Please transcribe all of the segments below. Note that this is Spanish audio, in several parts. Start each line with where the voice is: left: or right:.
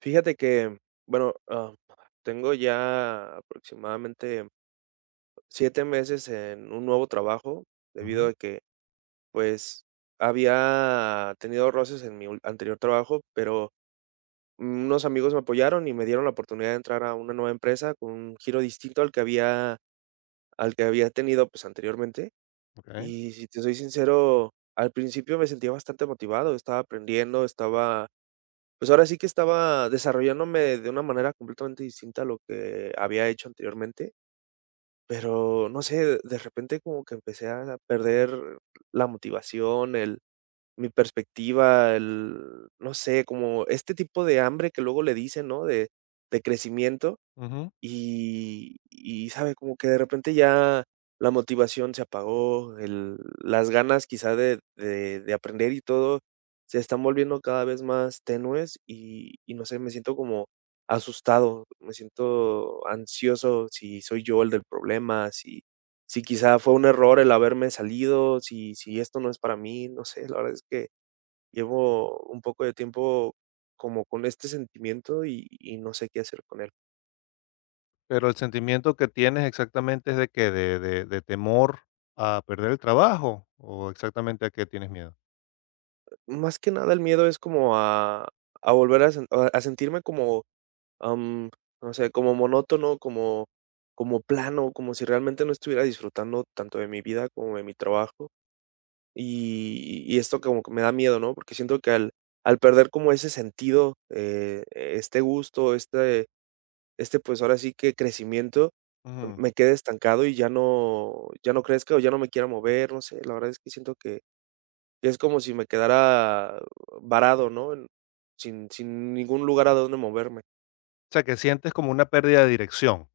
right: Fíjate que, bueno, tengo ya aproximadamente 7 meses en un nuevo trabajo,
left: Ujú,
right: debido a que, pues, había tenido roces en mi ul anterior trabajo, pero unos amigos me apoyaron y me dieron la oportunidad de entrar a una nueva empresa con un giro distinto al que había tenido, pues, anteriormente.
left: okey,
right: Y si te soy sincero, al principio me sentía bastante motivado, estaba aprendiendo, estaba pues ahora sí que estaba desarrollándome de una manera completamente distinta a lo que había hecho anteriormente, pero no sé, de repente como que empecé a perder la motivación, el mi perspectiva, el no sé, como este tipo de hambre que luego le dicen, ¿no? De crecimiento.
left: ujú.
right: Y, ¿sabe? Como que de repente ya la motivación se apagó, el las ganas quizá de aprender y todo se están volviendo cada vez más tenues y no sé, me siento como asustado, me siento ansioso, si soy yo el del problema, si quizá fue un error el haberme salido, si esto no es para mí, no sé, la verdad es que llevo un poco de tiempo como con este sentimiento y no sé qué hacer con él.
left: Pero el sentimiento que tienes exactamente es de que de temor a perder el trabajo, ¿o exactamente a qué tienes miedo?
right: Más que nada el miedo es como a volver a sentirme como, am, no sé, como monótono, como como plano, como si realmente no estuviera disfrutando tanto de mi vida como de mi trabajo. Y esto como que me da miedo, ¿no? Porque siento que al perder como ese sentido, este gusto, este, pues, ahora sí que crecimiento,
left: Ujú.
right: me quede estancado y ya no crezca o ya no me quiera mover, no sé, la verdad es que siento que es como si me quedara varado, ¿no? En sin ningún lugar a donde moverme.
left: O sea, que sientes como una pérdida de dirección,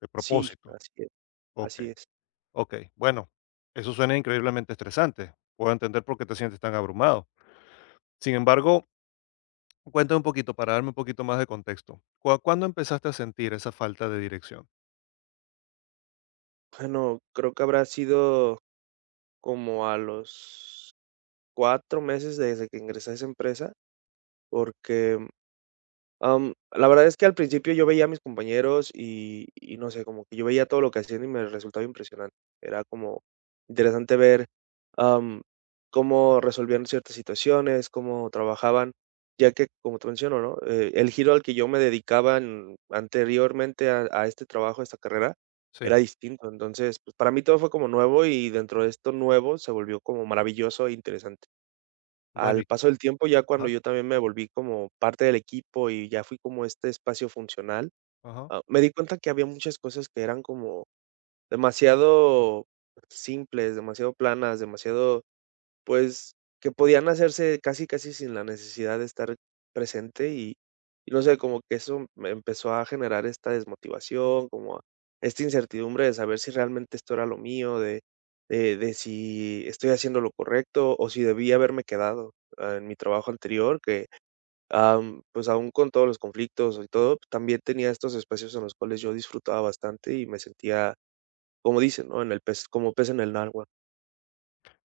left: de
right: Sí,
left: propósito.
right: así es, así
left: Okey,
right: es.
left: okey. Bueno, eso suena increíblemente estresante. Puedo entender por qué te sientes tan abrumado. Sin embargo, cuéntame un poquito para darme un poquito más de contexto. ¿Cuándo empezaste a sentir esa falta de dirección?
right: Bueno, creo que habrá sido como a los 4 meses desde que ingresé a esa empresa, porque la verdad es que al principio yo veía a mis compañeros y no sé, como que yo veía todo lo que hacían y me resultaba impresionante. Era como interesante ver, am, cómo resolvían ciertas situaciones, cómo trabajaban, ya que, como te menciono, ¿no? El giro al que yo me dedicaba en anteriormente a este trabajo, a esta carrera, era
left: Sí,
right: distinto. Entonces, pues, para mí todo fue como nuevo y dentro de esto nuevo se volvió como maravilloso e interesante.
left: bueno
right: Al
left: y
right: paso del tiempo, ya cuando
left: ajá,
right: yo también me volví como parte del equipo y ya fui como este espacio funcional,
left: ajá.
right: me di cuenta que había muchas cosas que eran como demasiado simples, demasiado planas, demasiado pues, que podían hacerse casi, casi sin la necesidad de estar presente y no sé, como que eso me empezó a generar esta desmotivación, esta incertidumbre de saber si realmente esto era lo mío, de si estoy haciendo lo correcto o si debí haberme quedado, en mi trabajo anterior que, pues, aún con todos los conflictos y todo, también tenía estos espacios en los cuales yo disfrutaba bastante y me sentía, como dicen, ¿no? En el pez en el agua.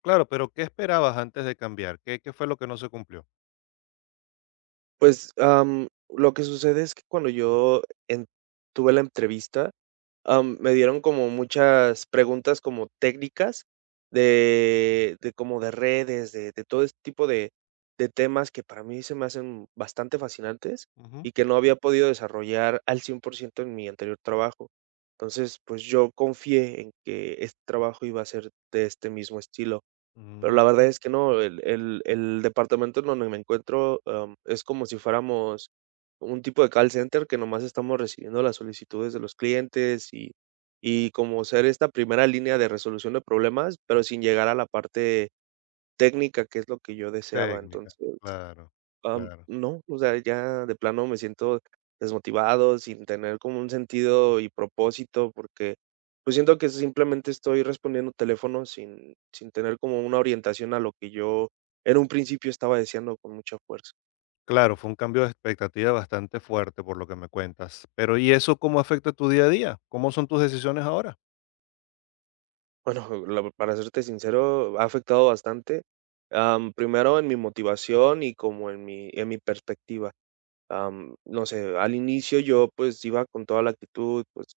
left: Claro, pero ¿qué esperabas antes de cambiar? ¿Qué fue lo que no se cumplió?
right: Pues, lo que sucede es que cuando yo en tuve la entrevista, me dieron como muchas preguntas como técnicas de como de redes, de todo este tipo de temas que para mí se me hacen bastante fascinantes
left: Ujú.
right: y que no había podido desarrollar al 100% en mi anterior trabajo. Entonces, pues, yo confié en que este trabajo iba a ser de este mismo estilo. Pero la
left: Mm,
right: verdad es que no, el departamento en donde me encuentro, es como si fuéramos un tipo de call center que nomás estamos recibiendo las solicitudes de los clientes y como ser esta primera línea de resolución de problemas, pero sin llegar a la parte técnica, que es lo que yo deseaba,
left: técnica,
right: entonces
left: claro,
right: Am,
left: claro.
right: no, o sea, ya de plano me siento desmotivado, sin tener como un sentido y propósito, porque, pues, siento que simplemente estoy respondiendo teléfonos sin tener como una orientación a lo que yo en un principio estaba deseando con mucha fuerza.
left: Claro, fue un cambio de expectativa bastante fuerte por lo que me cuentas. Pero, ¿y eso cómo afecta tu día a día? ¿Cómo son tus decisiones ahora?
right: Bueno, la para serte sincero, ha afectado bastante, primero en mi motivación y como en mi perspectiva. No sé, al inicio yo, pues, iba con toda la actitud, pues,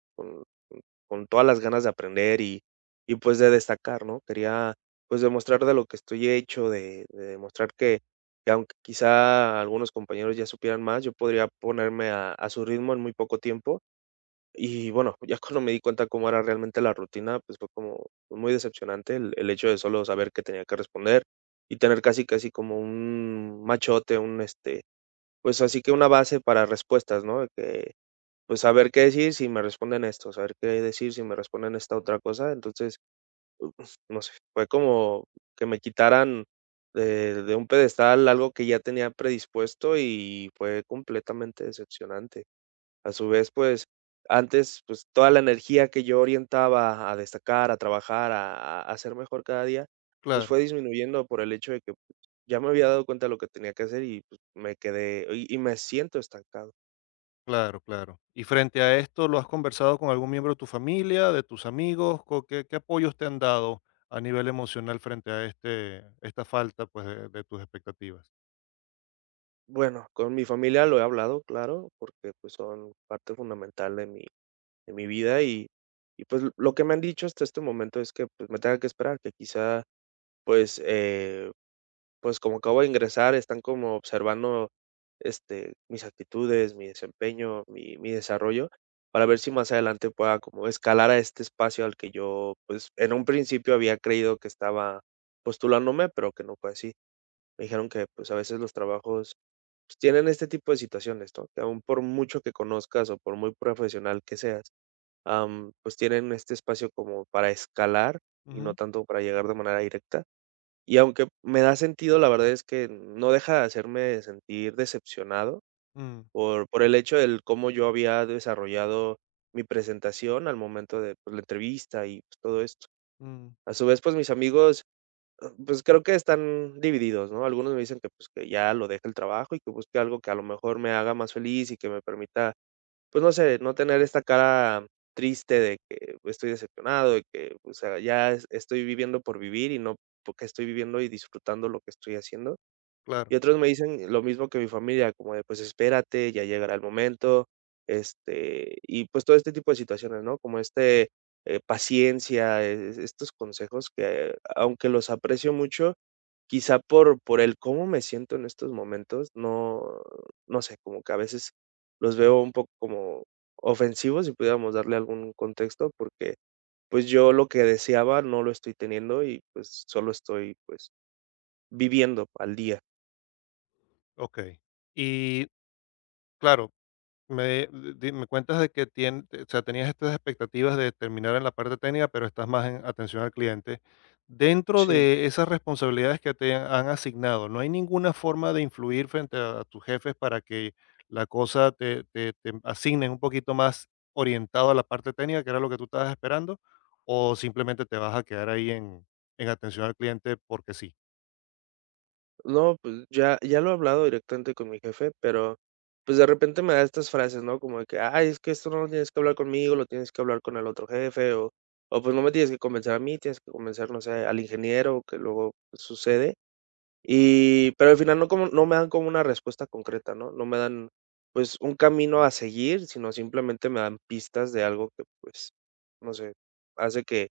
right: con todas las ganas de aprender y pues de destacar, ¿no? Quería, pues, demostrar de lo que estoy hecho, de demostrar que aunque quizá algunos compañeros ya supieran más, yo podría ponerme a su ritmo en muy poco tiempo. Y bueno, ya cuando me di cuenta cómo era realmente la rutina, pues, fue como muy decepcionante el hecho de solo saber que tenía que responder y tener casi, casi como un machote, pues, así que una base para respuestas, ¿no? Que pues, saber qué decir si me responden esto, saber qué decir si me responden esta otra cosa. Entonces, no sé, fue como que me quitaran de un pedestal algo que ya tenía predispuesto y fue completamente decepcionante. A su vez, pues, antes, pues, toda la energía que yo orientaba a destacar, a trabajar, a ser mejor cada día, pues,
left: Claro,
right: fue disminuyendo por el hecho de que pues, ya me había dado cuenta de lo que tenía que hacer y, pues, me quedé y me siento estancado.
left: claro, claro. Y frente a esto, ¿lo has conversado con algún miembro de tu familia, de tus amigos? ¿Qué, qué apoyos te han dado a nivel emocional frente a este, esta falta, pues, de tus expectativas?
right: Bueno, con mi familia lo he hablado, claro, porque, pues, son parte fundamental de mi vida y, pues, lo que me han dicho hasta este momento es que, pues, me tenga que esperar, que quizá, pues, pues, como acabo de ingresar, están como observando, este, mis actitudes, mi desempeño, mi desarrollo, para ver si más adelante pueda como escalar a este espacio al que yo, pues, en un principio había creído que estaba postulándome, pero que no fue así. Me dijeron que, pues, a veces los trabajos pues, tienen este tipo de situaciones, ¿no? Que aún por mucho que conozcas o por muy profesional que seas, pues tienen este espacio como para escalar y no
left: Ujú,
right: tanto para llegar de manera directa. Y aunque me da sentido, la verdad es que no deja de hacerme sentir decepcionado
left: mm,
right: por el hecho del cómo yo había desarrollado mi presentación al momento de pues, la entrevista y pues, todo esto.
left: mm,
right: A su vez, pues mis amigos, pues, creo que están divididos, ¿no? Algunos me dicen que, pues, que ya lo deje el trabajo y que busque algo que a lo mejor me haga más feliz y que me permita, pues, no sé, no tener esta cara triste de que estoy decepcionado, de que, o sea, ya es estoy viviendo por vivir y no porque estoy viviendo y disfrutando lo que estoy haciendo.
left: claro,
right: Y otros me dicen lo mismo que mi familia, como de, pues espérate, ya llegará el momento, este, y pues todo este tipo de situaciones, ¿no? Como este, paciencia, estos consejos que, aunque los aprecio mucho, quizá por el cómo me siento en estos momentos, no sé, como que a veces los veo un poco como ofensivos, si pudiéramos darle algún contexto, porque, pues, yo lo que deseaba no lo estoy teniendo y, pues, solo estoy, pues, viviendo al día.
left: ok. Y claro, Me, me cuentas de que o sea, tenías estas expectativas de terminar en la parte técnica, pero estás más en atención al cliente. Dentro
right: Sí.
left: de esas responsabilidades que te han asignado, ¿no hay ninguna forma de influir frente a tus jefes para que la cosa te, te, te asignen un poquito más orientado a la parte técnica, que era lo que tú estabas esperando? ¿O simplemente te vas a quedar ahí en atención al cliente porque sí?
right: No, pues ya lo he hablado directamente con mi jefe, pero, pues, de repente me da estas frases, ¿no? Como de que: "Ay, es que esto no lo tienes que hablar conmigo, lo tienes que hablar con el otro jefe", o pues, "No me tienes que convencer a mí, tienes que convencer, no sé, al ingeniero", que luego pues, sucede. Y pero al final no me dan como una respuesta concreta, ¿no? No me dan, pues, un camino a seguir, sino simplemente me dan pistas de algo que, pues, no sé, hace que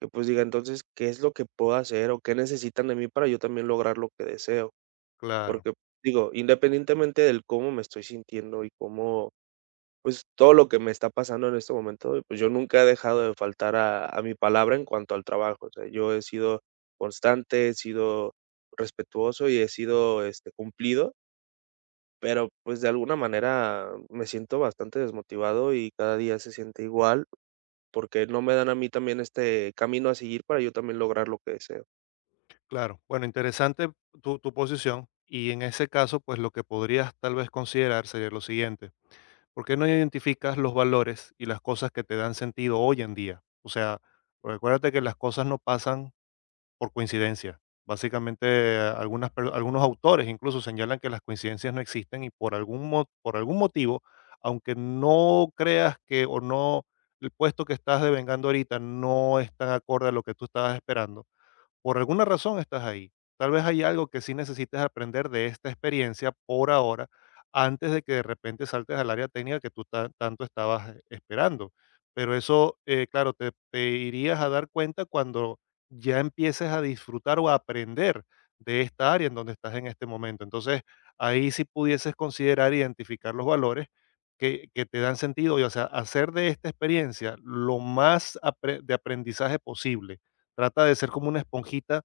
right: pues, diga: "Entonces, ¿qué es lo que puedo hacer o qué necesitan de mí para yo también lograr lo que deseo?".
left: Claro.
right: Porque, digo, independientemente del cómo me estoy sintiendo y cómo, pues, todo lo que me está pasando en este momento, pues, yo nunca he dejado de faltar a mi palabra en cuanto al trabajo. O sea, yo he sido constante, he sido respetuoso y he sido, este, cumplido, pero, pues, de alguna manera me siento bastante desmotivado y cada día se siente igual, porque no me dan a mí también este camino a seguir para yo también lograr lo que deseo.
left: Claro, bueno, interesante tu, tu posición y en ese caso, pues lo que podrías tal vez considerar sería lo siguiente: ¿por qué no identificas los valores y las cosas que te dan sentido hoy en día? O sea, porque acuérdate que las cosas no pasan por coincidencia. Básicamente, algunos autores incluso señalan que las coincidencias no existen y por por algún motivo, aunque no creas que o no, el puesto que estás devengando ahorita no es tan acorde a lo que tú estabas esperando, por alguna razón estás ahí. Tal vez hay algo que sí necesites aprender de esta experiencia por ahora, antes de que de repente saltes al área técnica que tú tanto estabas, esperando. Pero eso, claro, te irías a dar cuenta cuando ya empieces a disfrutar o a aprender de esta área en donde estás en este momento. Entonces, ahí sí pudieses considerar identificar los valores que te dan sentido y, o sea, hacer de esta experiencia lo más de aprendizaje posible. Trata de ser como una esponjita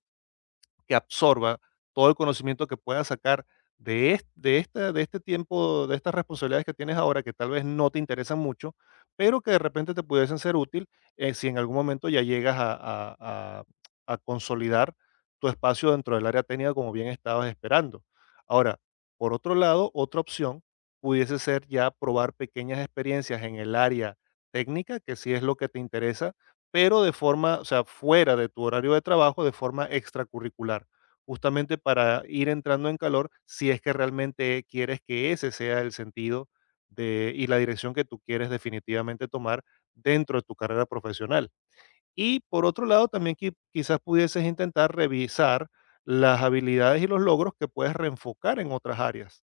left: que absorba todo el conocimiento que puedas sacar de, de este tiempo, de estas responsabilidades que tienes ahora, que tal vez no te interesan mucho, pero que de repente te pudiesen ser útil, si en algún momento ya llegas a, a- a consolidar tu espacio dentro del área técnica como bien estabas esperando. Ahora, por otro lado, otra opción pudiese ser ya probar pequeñas experiencias en el área técnica, que si es lo que te interesa, pero de forma, o sea, fuera de tu horario de trabajo, de forma extracurricular, justamente para ir entrando en calor si es que realmente quieres que ese sea el sentido de, y la dirección que tú quieres definitivamente tomar dentro de tu carrera profesional. Y por otro lado, también quizás pudieses intentar revisar las habilidades y los logros que puedes reenfocar en otras áreas.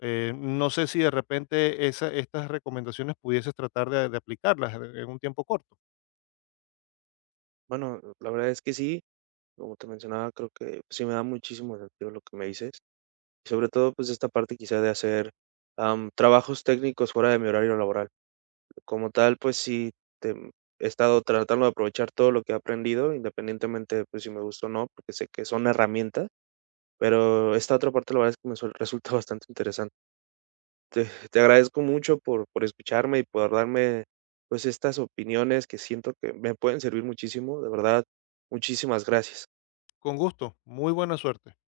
left: No sé si de repente estas recomendaciones pudieses tratar de aplicarlas en un tiempo corto.
right: Bueno, la verdad es que sí, como te mencionaba, creo que sí me da muchísimo sentido lo que me dices. Sobre todo, pues, esta parte quizá de hacer, trabajos técnicos fuera de mi horario laboral. Como tal, pues sí, tem he estado tratando de aprovechar todo lo que he aprendido, independientemente, pues, si me gusta o no, porque sé que son herramientas, pero esta otra parte, la verdad es que me suel resulta bastante interesante. Te agradezco mucho por escucharme y por darme, pues, estas opiniones que siento que me pueden servir muchísimo, de verdad, muchísimas gracias.
left: Con gusto, muy buena suerte.